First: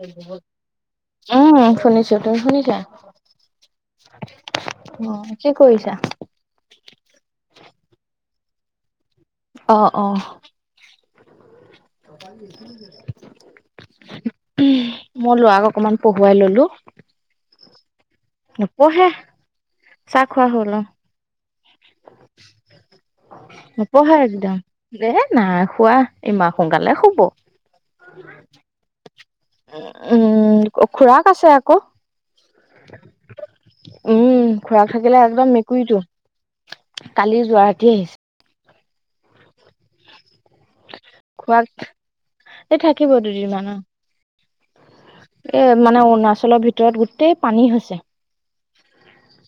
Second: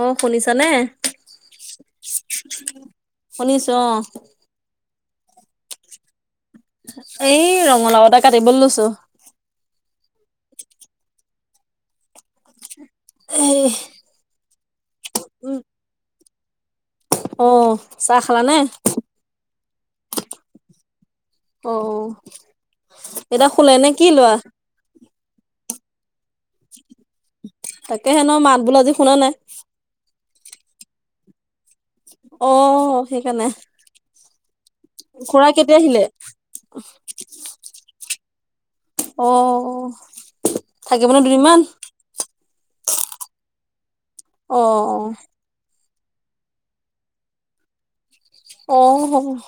অঁ শুনিছা নে? উম শুনিছো। তুমি শুনিছা? শুনিছো অ অ কি কৰিছা? এই ৰঙালাও এটা কাটিবলৈ লৈছো। অ' অহ'। হেৰি উম্ মোৰ লৰাক অকমান পঢ়োৱাই ললো। অ'। চাহ খালানে? নপঢ়ে, চাহ খোৱা হ'ল অঁ। অ' এতিয়া শুলে নে কি লৰা? এই নাই শুৱা এইমান সোনকালে শুব। তাকে হে নো মাত বোল আজি শুনা নাই? উ উম খুৰাক আছে আক'। অ সেইকাৰণে উম খুৰাক থাকিলে খুৰা একদম কেতিয়া আহিলে? মেকুৰীটো। কালি যোৱা ৰাতি আহিছে। অ'হ। খুৰাক এই থাকিব দুদিনমান অঁ। অ'। এ মানে অৰুণাচলৰ ভিতৰত গোটেই পানী হৈছে। অহ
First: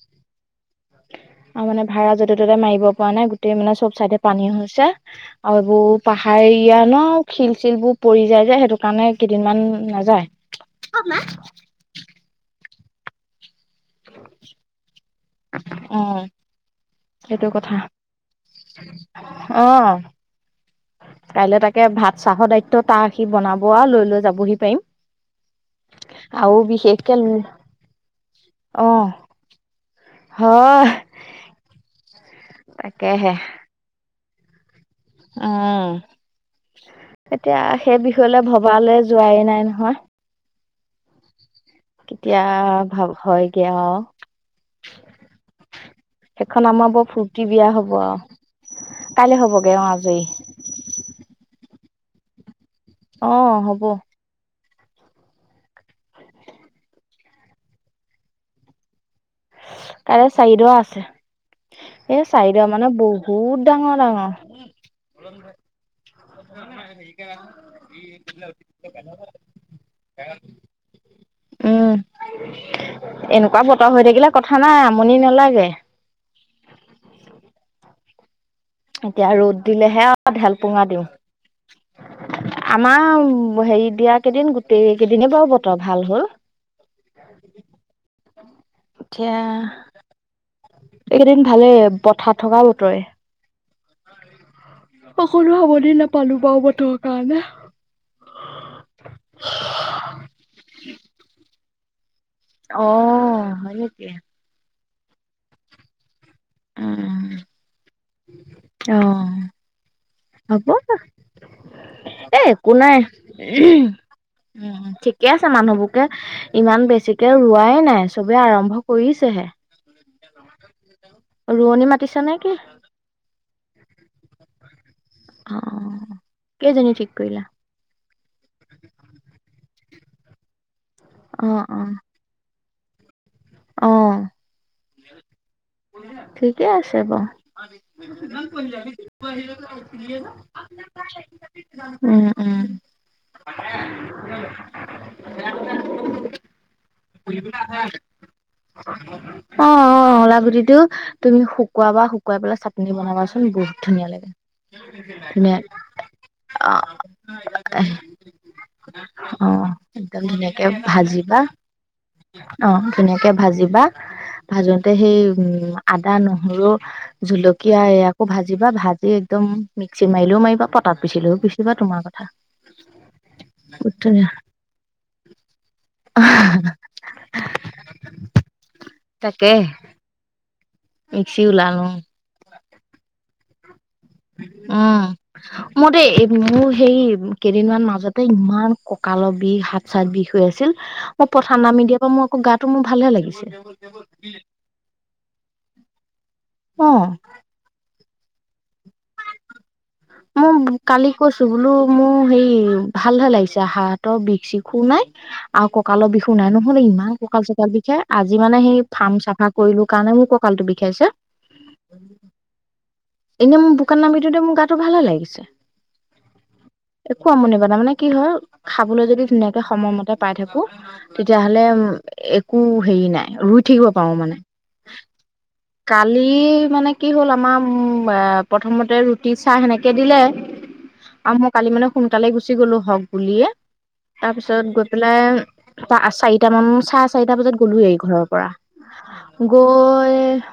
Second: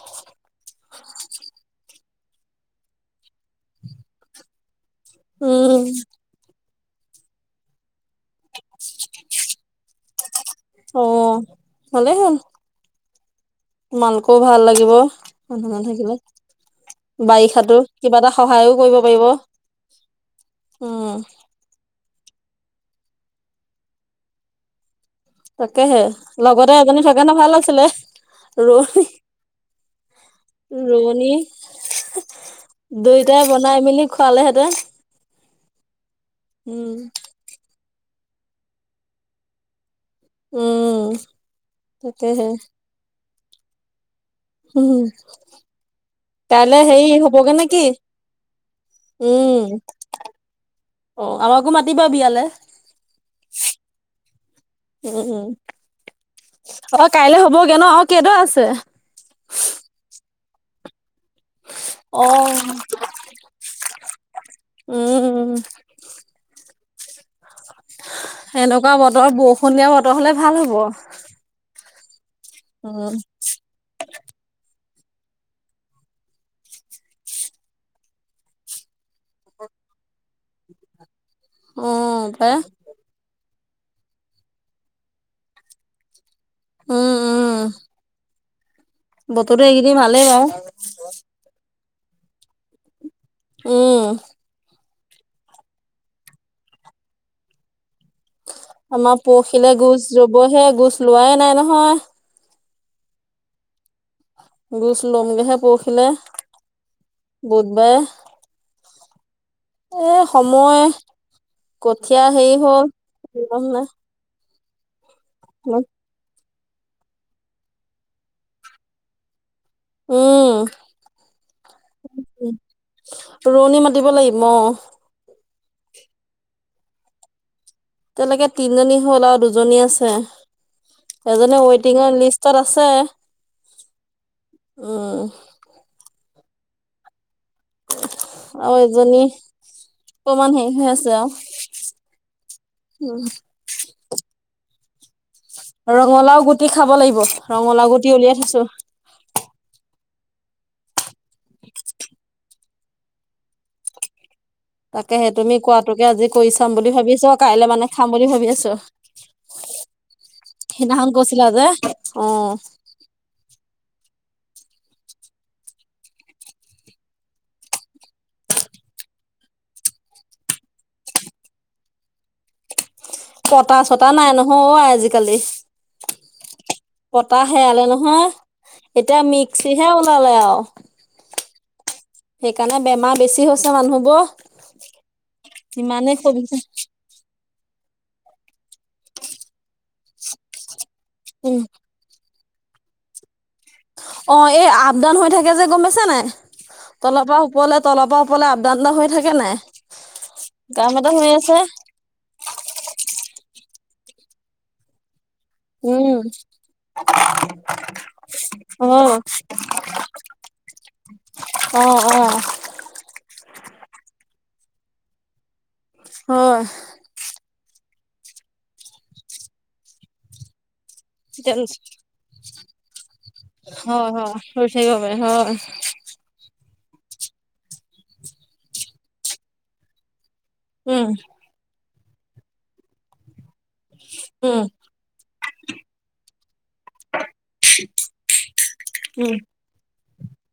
আৰু মানে ভাড়া যতে ত'তে মাৰিব পৰা নাই গোটেই মানে চব চাইডে পানী হৈছে। আৰু উম এইবোৰ পাহাৰ এৰিয়া ন শিল-চিলবোৰ পৰি যায় যে সেইটো কাৰণে কেইদিনমান নাযায় অ ভালে হ'ল। তোমালোকেও ভাল লাগিব মানুহজন অ থাকিলে। সেইটো বাৰিষাতো কথা কিবা এটা সহায়ও কৰিব পাৰিব উম। কাইলৈ তাকে ভাত চাহৰ দায়িত্ব তাৰ সি বনাবও আৰু লৈ লৈ যাবহি পাৰিম। তাকেহে আৰু লগতে এজনী বিশেষকে থাকে নো ভাল আছিলে অ ৰৈ হয় ৰোৱনী তাকেহে দুইটাই বন নাই মেলি খোৱালেহেঁতে উম এতিয়া সেই বিষয়লৈ ভবালৈ যোৱাই নাই নহয়। উম কেতিয়া তাকেহে ভাব হয়গে আউ উম। সেইখন কাইলে আমাৰ বৰ হেৰি ফূৰ্তি হ'বগে বিয়া নেকি হব আৰু কাইলৈ উম। হ'বগে অ আজৰি অ আমাকো মাতিবা বিয়ালে। অ হ'ব। উম অ কাইলে হ'বগে ন আউ কেইটা আছে? তাৰে চাৰিডোৱা আছে। এ অ চাৰিডোৱা মানে ব বহুত ডাঙৰ ডাঙৰ উম [unintelligible] এনেকুৱা বতৰত বৰষুণীয়া বতৰ হ'লে ভাল হ'ব। উম উম এনেকুৱা বতৰ হৈ থাকিলে কথা নাই আমনি নেলাগে। এতিয়া ৰ'দ দিলেহে আউ ঢাল পোঙা দিওঁ অ পাই আমাৰ হেৰি দিয়া কেইদিন গোটেই কেইদনে বাৰু বতৰ ভাল হ'ল। উম উম। এতিয়া বতৰতো এইকেইদিন ভালেই বাৰু এইকেইদিন ভালেই পথাৰত থকা বতৰে। উম। অকলো সাৱধী নাপালো বাৰু বতৰৰ কাৰণে। আমাৰ পৰখিলে গুছ লবহে গুছ ৰোৱাই নাই নহয়। অ হয় নেকি। গুছ ল'মগেহে পৰখিলে উম বুধবাৰে অ এ হ'ব সময় কঠীয়া এ হেৰি একো হ'ল নাই উম ঠিকে আছে মানুহবোৰকে ইমান বেছিকে ৰুৱাই নাই, চবে আৰম্ভ কৰিছেহে। উম। ৰুৱনী মাতিছে নেকি? ৰুৱনী মাতিব লাগিব অ। অ কেইজনী ঠিক কৰিলা? তেনেকে তিনজনী হ'ল আৰু দুজনী আছে, অ এজনী অ ৱেটিঙৰ লিষ্ট তত আছে, অ উম। ঠিকে আছে বাউ। আৰু এজনী অকমান হেৰি হৈ [unintelligible] আছে উম উম ৰঙালাও গুটি খাব লাগিব, ৰঙালাও গুটি উলিয়াই থৈছো। অঁ অঁ ৰঙালাও গুটিটো তুমি শুকোৱাবা, শুকুৱাই পেলাই চাটনি বনাবাচোন বহুত ধুনীয়া লাগে। তাকে সেই তুমি ধুনীয়া কোৱাটোকে আজি কৰি অ চাম বুলি ভাবিছোঁ, কাইলে মানে খাম বুলি ভাবি আছোঁ। অঁ একদম ধুনীয়াকে ভাজিবা, কৈছিলা যে অ অঁ ধুনীয়াকে ভাজিবা। ভাজোতে সেই উম আদা, নহৰু জলকীয়া এ আকৌ ভাজিবা, ভাজি একদম মিক্সিত মাৰিলেও মাৰিবা, পটাত পিচিলেও পিচিবা তোমাৰ কথা। [inaudible] পটা বহুত চটা ধুনীয়া নাই নহয় অ আজিকালি। পটা হেৰালে নহয়, এতিয়া তাকে মিক্সিহে ওলালে আৰু। মিক্সি ওলাল, উম। সেইকাৰণে বেমাৰ বেছি হৈছে মানুহবোৰৰ। উম, মোৰ দেই এই সুবিধা মোৰ সেই কেইদিনমান মাজতে ইমান কঁকালৰ বিষ, হাত চাত বিষ হৈ আছিল, মই উম পথাৰত নামি দিয়াত মোৰ আকৌ গাটো মোৰ ভালে লাগিছে। অ এই আপ ডাউন হৈ থাকে যে গম পাইছা নাই? অ তলৰ পৰা ও পৰলে তলৰ পৰা ওপৰলে আপ ডাউন এটা হৈ থাকে নাই। উম, কাম কালি এটা হৈ কৈছো আছে বোলো মোৰ হেৰি ভালহে লাগিছে, হাতৰ বিষ চিষো নাই। আৰু কঁকালৰ উম বিষো নাই নহয়, ইমান কঁকাল চকাল বিষায়। আজি মানে সেই অ ফাৰ্ম চাফা কৰিলো কাৰণে মোৰ কঁ কালটো বিষাইছে। অ অ এনেই মোৰ বোকাত নামি দিওঁতে মোৰ গাটো ভালে লাগিছে। হয়। একো আমনি কৰা নাই। তাৰ মানে কি হ'ল খাবলৈ যদি ধুনীয়াকে সময়মতে পাই থাকো তেতিয়া হ'লে উম একো হেৰি নাই, ৰুই থাকিব পাৰোঁ হয় মানে। হৈ থাকিব পাৰে হয় কালি মানে কি হ'ল আমাৰ উম এ প্ৰথমতে ৰুটি, চাহ সেনেকে দিলে। উম আৰু মই কালি মানে সোনকালে গুচি গ'লো হওঁক বুলিয়ে, তাৰ পিছত উম গৈ পেলাই পা চাৰিটা মান চাৰে চাৰিটা বজাত গ'লোয়েই ঘৰৰ পৰা, উম গৈ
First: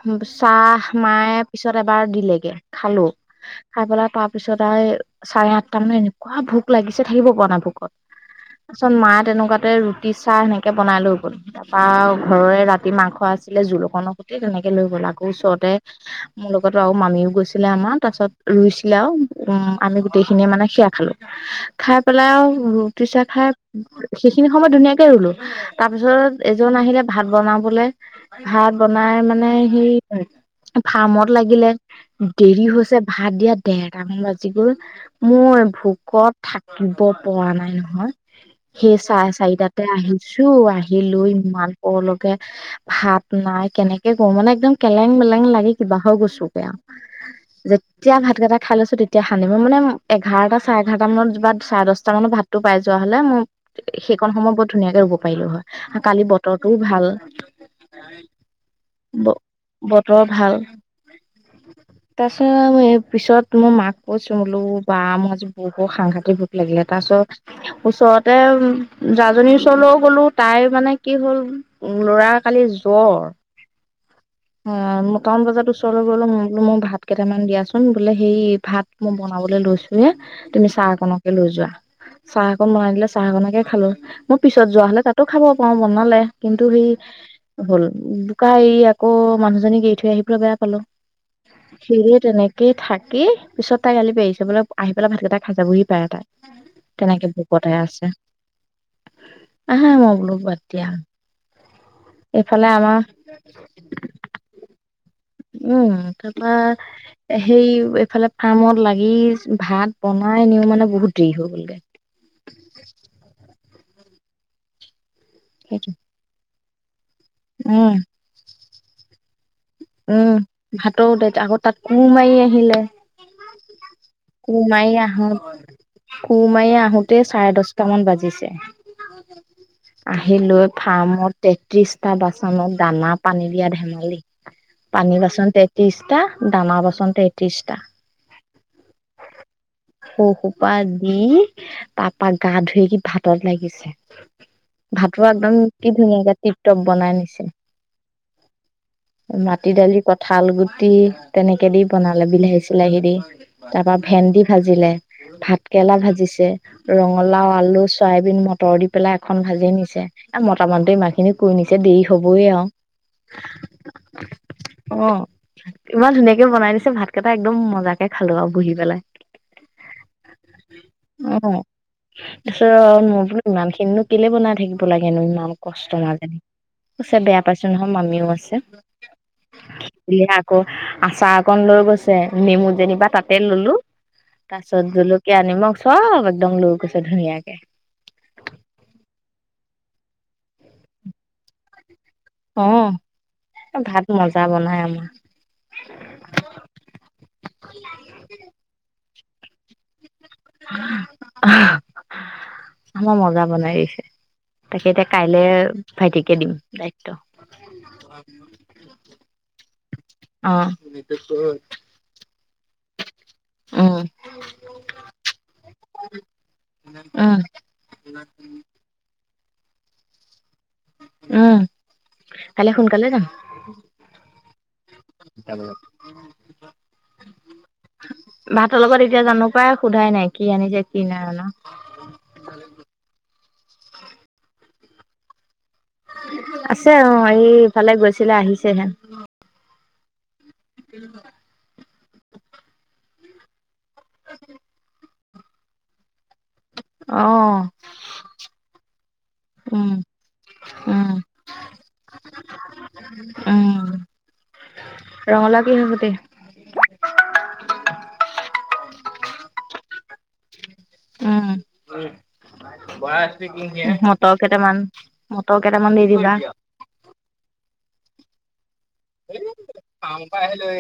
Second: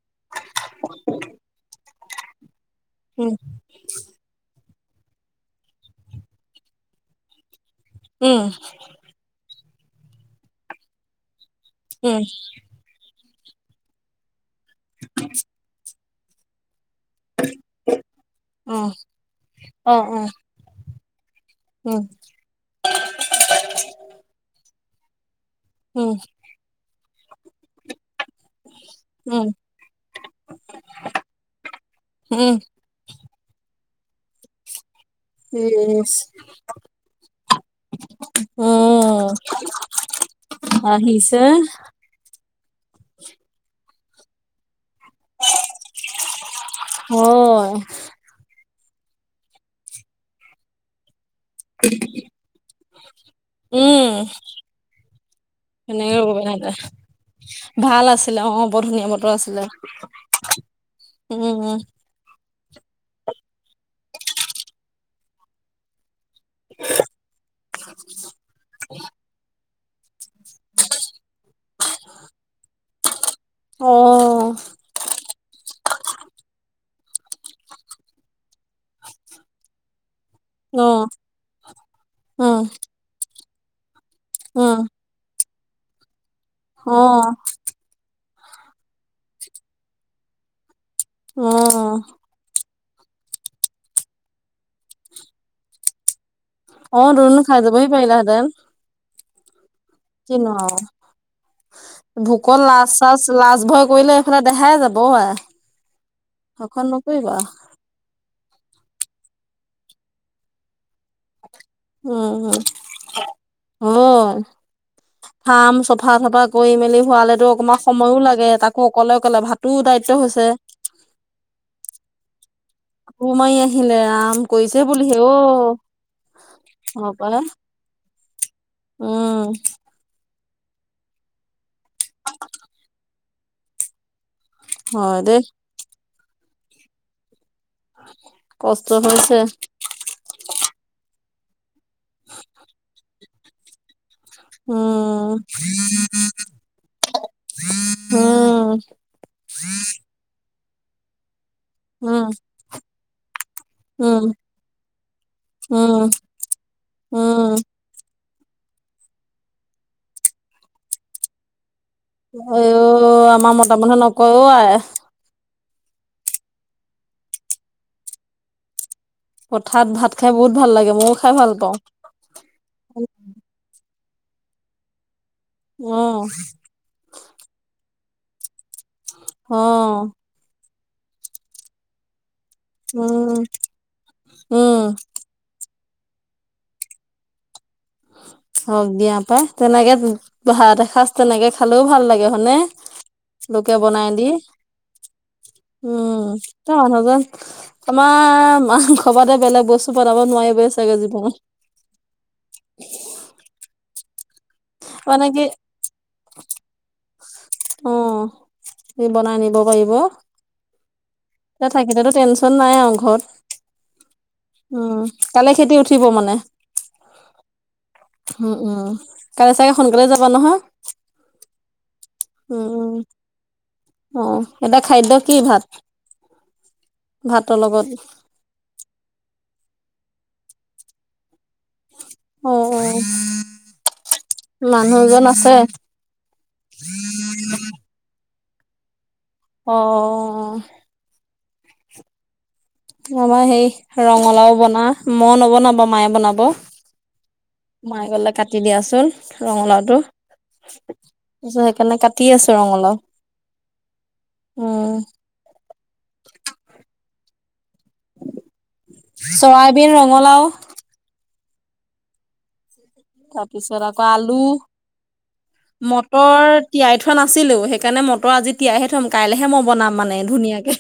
উম চাহ মায়ে পিছত এবাৰ দিলেগে, খালো। উম। খাই পেলাই তাৰ পিছত আৰু চাৰে আঠটা মানত এনেকুৱা ভোক লাগিছে থাকিব পৰা নাই ভোকত। উম পিছত মায়ে তেনেকুৱাতে ৰুটি, চাহ সেনেকে বনাই লৈ গ'ল। তাৰপা উম ঘৰৰে ৰাতি মাংস আছিলে জোল অকণৰ সৈতে তেনেকে লৈ গ'ল। আকৌ ওচৰতে মোৰ লগতো আৰু মামীও গৈছিলে আমাৰ। তাৰ পিছত অ ৰুইছিলে আও উম অ আমি অ গোটেই খিনিয়ে মানে সেয়া খালো। খাই উম পেলাই আৰু ৰুটি, চাহ খাই, সেইখিনি সময়ত ধুনীয়াকে ৰুলো। তাৰ উম পিছত এজন আহিলে ভাত বনাবলে। ভাত বনাই উম মানে সি ফাৰ্মত লাগিলে, উম দেৰি হৈছে। ভাত দিয়াত ডেৰটা মান বাজি গ'ল। মই ইচ ভোকত থাকিব পৰা নাই নহয়, অ সেই চাৰে চাৰিটাতে আহিছ ছো। আহিলৈ আহিছে ইমান পৰলৈকে ভাত নাই কেনেকে কওঁ মানে একদম কেলেং মেলেং লাগি কিবা হৈ গৈছোগে আৰু। হয় যে এতিয়া ভাতকেইটা খাই লৈছো তেতিয়া শান্তি। মই মানে এঘাৰটা চাৰে এঘাৰটা মানত বাত চাৰে দশটা মানত ভাতটো পাই যোৱা হ'লে মো, উম সেইকন সময় বহত ধুনীয়াকে শুৱ পাৰিলো হয়। কালি তেনেকে বতৰটোও ভাল। ভাল আছিলে অৱ বৰ ধুনীয়া বতৰ আছিলে। বতৰ উম, উম। তাৰ পিছত মই এই পিছত মই মাক কৈছো বোলো বা মই আজি বহুত সাংঘাতিক ভোক লাগিলে। তাৰ পাছত ওচৰতে জাজনীৰ ওচৰলৈও গ'লো তাইৰ মানে কি হ'ল, ল'ৰা যোৱা কালি জ্বৰ। অ উম, নটামান বজাত ওচৰলৈ গ'লো, মই বোলো মই ভাত কেইটামান দিয়াচোন বোলে সেই ভাত মই বনাবলৈ লৈছো হে তুমি অ চাহকনকে লৈ যোৱা। উম চাহকন বনাই দিলে চাহকনকে খালো মোৰ পিছত যোৱা উম হলে তাত টো খাব পাৰ বনালে কিন্তু সেই অ হ'ল। কালি এই আকৌ মানুহজনীক এৰি থৈ আহি পেলাই বেয়া পালো। অৱ। সিযে তেনেকে থাকেই পিছত তাই গালি পাৰিছে বোলে আহি পেলাই ভাতকেইটা খাই যাবহি পাৰে তাই। অ তেনেকে দুনো খাই ভোকতেই যাবহি আছে, পাৰিলাহেঁতেন আহা মই বোলো বাদ দিয়া। ভোকত এইফালে লাজ আমাৰ চাজ লাজ ভয় কৰিলে এইফালে দেহাই যাব। আই উম, তাৰপৰা শখন নকৰিবা সেই এফালে ফাৰ্মত লাগি ভাত বনাই নিউ মানে বহুত দেৰি হৈ গ'লগে। উম উম, অৱ, ফাৰ্ম সেইটো চফা চাফা কৰি মেলি শুৱালে টো অকণমান উম সময়ো লাগে তাকো অকলে অকলে ভাতোও দায়িত্ব হৈছে। ভাতো দায়িত্ব আগত তাত কোৰ মাৰি আহিলে। কোৰ মাৰি আহিলে ৰাম। কোৰ কৰিছে মাৰি বুলিহে অ আহোঁ কোৰ মাৰি হয় আহোতে পাই চাৰে দশটা মান বাজিছে। উম। আহিলো ফাৰ্মত তেত্ৰিশটা বাচনত দানা পানী দিয়া ধেমালি। হয় পানী দেই বাচন তেত্ৰিশটা দানা বাচন তেত্ৰিশটা। কষ্ট হৈছে। সৌ সোপা দি তাৰপৰা গা ধুই সি ভাতত লাগিছে। ভাতো উম একদম কি ধুনীয়াকে টিপ টপ বনাই আনিছে। উম, মাটি দালি কঁঠাল গুটি তেনেকে দি উম, বনালে বিলাহী চিলাহী দি। তাৰ পৰা উম, ভেন্দি ভাজিলে উম, ভাতকেৰেলা ভাজিছে ৰঙালাও উম, আলু চয়াবিন মটৰ মটৰ দি পেলাই এখন ভাজি নিছে মতা মানুহ টো ইমান খিনি কৰি নিছে দেৰি হ'বই আও, আইও আমাৰ মতা মানুহে নকয় অ' আই অৱ। ইমান ধুনীয়াকে বনাই দিছে ভাতকেইটা একদম মজাকে খালো আৰু বহি পেলাই। পথাত ভাত খাই বহুত ভাল লাগে, মইও খাই অ ভাল পাওঁ। তাৰপিছত মই বোলো ন ইমান খিনি নো কেলে বনাই থাকিব লাগেনো ইমান কষ্ট অ', নাজানি। কৈছে বেয়া পাইছো নহয় মামিও আছে। অৱ। আকৌ আচাৰ অকন লৈ গৈছে নেমু যেনিবা তাতে উম, ললো, তাৰ উম, পিছত জলকীয়া জলকীয়া নিমখ চব একদম লৈ গৈছে ধুনীয়াকে। হওক দিয়া পাই, তেনেকে ভাত এসাঁজ তেনেকে খালেও ভাল লাগে। হয়নে লোকে ভাত বনাই দি। মজা বনাই আমাৰ, উম, তেওঁ মানুহজন আমাৰ মাংস বাদে বেলেগ বস্তু বনাব নোৱাৰিবই চাগে জীৱনত। আম মজা বনাই দিছে। তাকে এতিয়া মানে কাইলে কি ভাইটিকে দিম দায়িত্ব। কি বনাই নিব পাৰিব। অ', তাকেতো টেনচন নাই আও ঘৰত উম, উম কালে খেতি উঠিব মানে। উম উম উম কাইলে চাগে সোনকালে যাবা নহয়। উম উম কাইলে সোনকালে যাম। উম অ এতিয়া খাদ্য কি ভাত। ভাতৰ লগত। ভাতৰ লগত এতিয়া জানো পাই সোধাই নাই কি আনিছে কি নাই আনা। অহ অহ মানুহজন আছে। আছে অহ এই ইফালে গৈছিলে আহিছেহে। অহ'। কিমান টকা। আমাৰ সেই ৰঙালাও বনা, মই নবনাও বাৰু, মায়ে বনাব। অ', মায়ে ক'লে কাটি দিয়াচোন, উম, ৰঙালাওটো। তাৰ উম, পিছত সেইকাৰণে কাটি আছো ৰঙালাউ, উম। ৰঙলাও কিহৰ কুটি। চৰাইবিন ৰঙালাও। উম। তাৰপিছত আকৌ মটৰ আলু কেইটামান মটৰ কেইটামান দি মটৰ। তিয়াই থোৱা নাছিলেই সেই কানে মটৰ আজি তিয়াইহে থয়। কাইলেহে মই বনাম মানে ধুনীয়াকে,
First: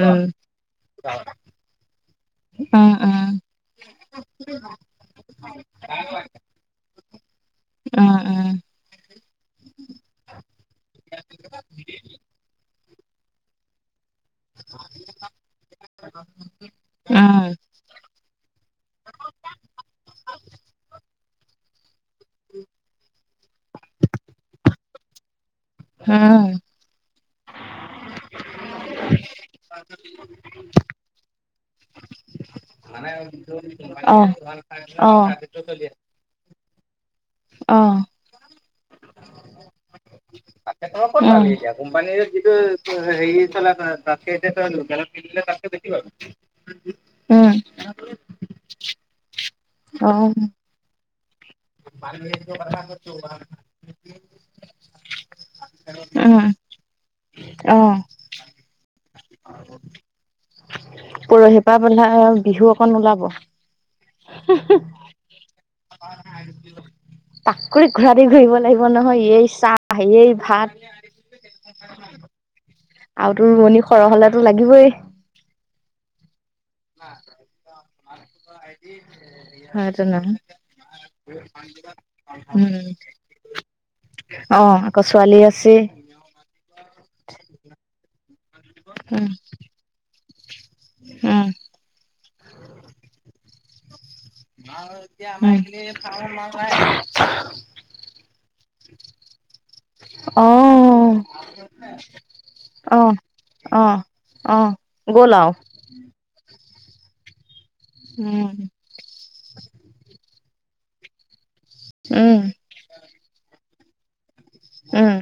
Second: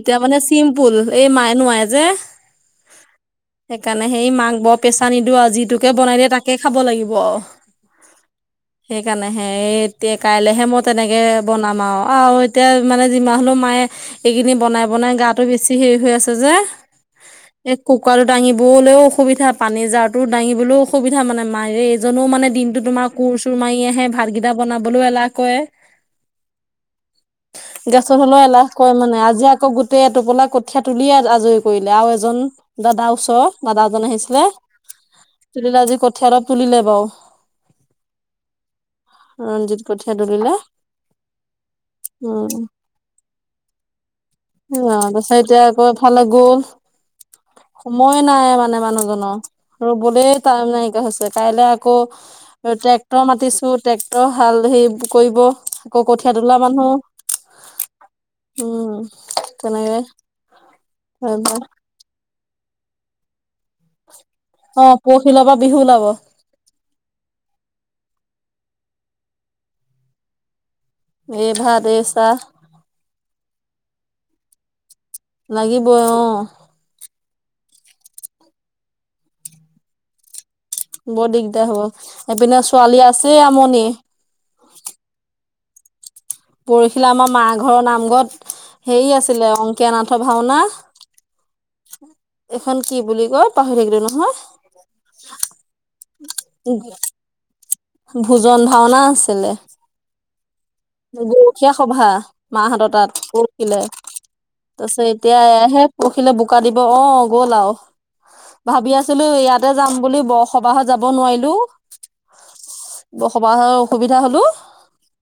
এতিয়া উম, মানে চিম্পুল এই মায়ে নোৱাৰে যে। উম, উম। সেইকাৰণে সেই মাক বৰ প্ৰেছাৰ নিদিওঁ আৰু যিটোকে বনাই দিয়ে, তাকে খাব লাগিব আও। উম, উম। সেইকাৰণেহে এ-এতিয়া কাইলেহে মই তেনেকে বনাম আও। আও। তেওঁ মানে যিমান হ'লেও মায়ে। এই কেইদিন বনাই-বনাই গাটো বেছি হেৰি হৈ আছে যে। উম, এই কুকাৰটো দাঙিবলৈও অসুবিধা, পানী যাৰটো দাঙিবলৈও অসুবিধা মানে, মাযে। মানুহজানো মানে দিনতো তোমাৰ কোৰ-চোৰ মাৰি আহে, ভাতকেইটা বনাবলৈও এলাহ কৰে। উম। গেছত হ'লেও এলাহ কৰে মানে আজি আকৌ গোটেই এটোপোলা কঠিয়া তুলিয়ে আজৰি কৰিলে আৰু এজন দাদা ওচৰ দাদা এজন আহিছিলে। অহ'। তুলিলে, আজি কঠিয়া অলপ তুলিলে বাৰু। অহ'। ৰঞ্জিত কঠিয়া তুলিলে। তই ক'ত পাবি উম এতিয়া কোম্পানীয়ে যিটো উম হেৰি চলাই তই তাকে এতিয়া লোকেলত কিনিলে দাম তেওঁ আকৌ এফালে গ'ল, সময় নাই মানে মানুহজনৰ। অ', ৰবলেই টাইম নাইকিয়া হৈছে, কাইলে আকৌ। ট্ৰেক্টৰৰ মাতিছো, ট্ৰেক্টৰ হাল হেৰি কৰিব, আকৌ কঠীয়া তোলা মানুহ- অহ। উম, তেনেকে হ। পৰহি শিপা বন্ধা বিহু অকণ ওলাব। অহ' পৰহি পৰা বিহু ওলাব। টাকুৰি ঘূৰা দি ঘূৰিব লাগিব নহয়, এই চাহ, এই ভাত। এই ভাত, এই চাহ। আৰু তোৰ ৰোৱনী সৰহ হ'লোতো লাগিবই। লাগিবই অ'। আৰু এজন মানুহ বৰ দিগদাৰ হ'ব, এইপিনে উম, ছোৱালী আছেই আমনি। অ' আকৌ ছোৱালী আছেই। পৰহিলে আমাৰ মা ঘৰৰ নামঘৰত হেৰি উম, আছিলে, অংকীয়া নাথৰ ভাওনা। উম। এখন কি বুলি কয়, পাহৰি থাকিলো নহয়। [unintelligible] ভোজন ভাওনা আছিলে। অহ'। গৰখীয়া সভা মাহত তাত, পৰহিলে। অ', অ', তাৰপিছত গ'ল এতিয়া আৰু এইয়াহে, পৰহিলে বোকা দিব অ' গ'ল আৰু। উম। ভাবি আছিলো, ইয়াতে যাম বুলি বৰ-সবাহত যাব নোৱাৰিলো। উম বসবাহ অসুবিধা হ'লো উম,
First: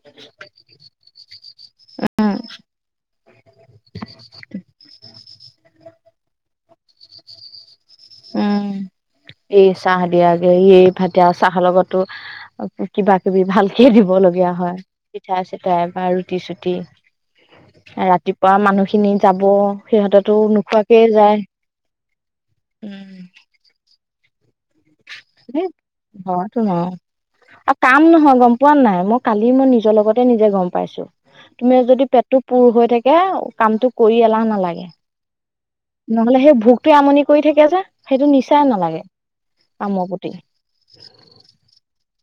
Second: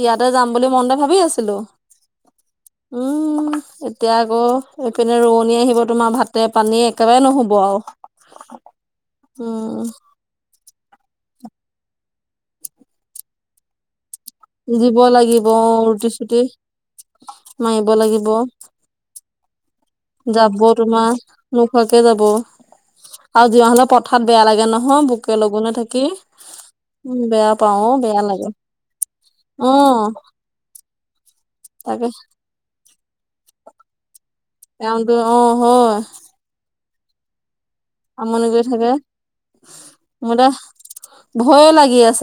ইয়াতে যাম বুলি মনতে ভাবি আছিলো উম এতিয়া আকৌ এইপিনে ৰোৱনী আহিব তোমাৰ ভাতে পানীয়ে একেবাৰে নহব আৰু উম এই উম চাহ দিয়াগে এই ভাতে আৰু চাহৰ লগতো কিবা কিবি ভালকে দিব লগীয়া হয়। হয় পিঠা চিঠাই বা ৰুটি চুটি মাৰিব লাগিব ৰাতিপুৱা মানুহ খিনি যাব সিহঁতেতো যাব নোখোৱাকেই তোমাৰ যায় নোখোৱাকে যাব আৰু যিমান হ'লেও পথাৰত বেয়া লাগে নহয় বুকে লগুনে থাকি ঘৰটো ন উম বেয়া পাও আৰু অ কাম বেয়া নহয় লাগে গম পোৱা নাই মোক কালি অ মই নিজৰ লগতে নিজে গম পাইছোঁ। তুমি তাকে যদি পেটটো পুৰ হৈ থাকে কামতটো কৰি এলাহ নালাগে। কামটো অ হয় নহলে সেই ভোকটোৱে আমনি কৰি থাকে যে সেইটো আমনি কৰি নিচাই থাকে নালাগে। কামৰ প্ৰতি মোৰ টৌ ভয়ে লাগি আছে।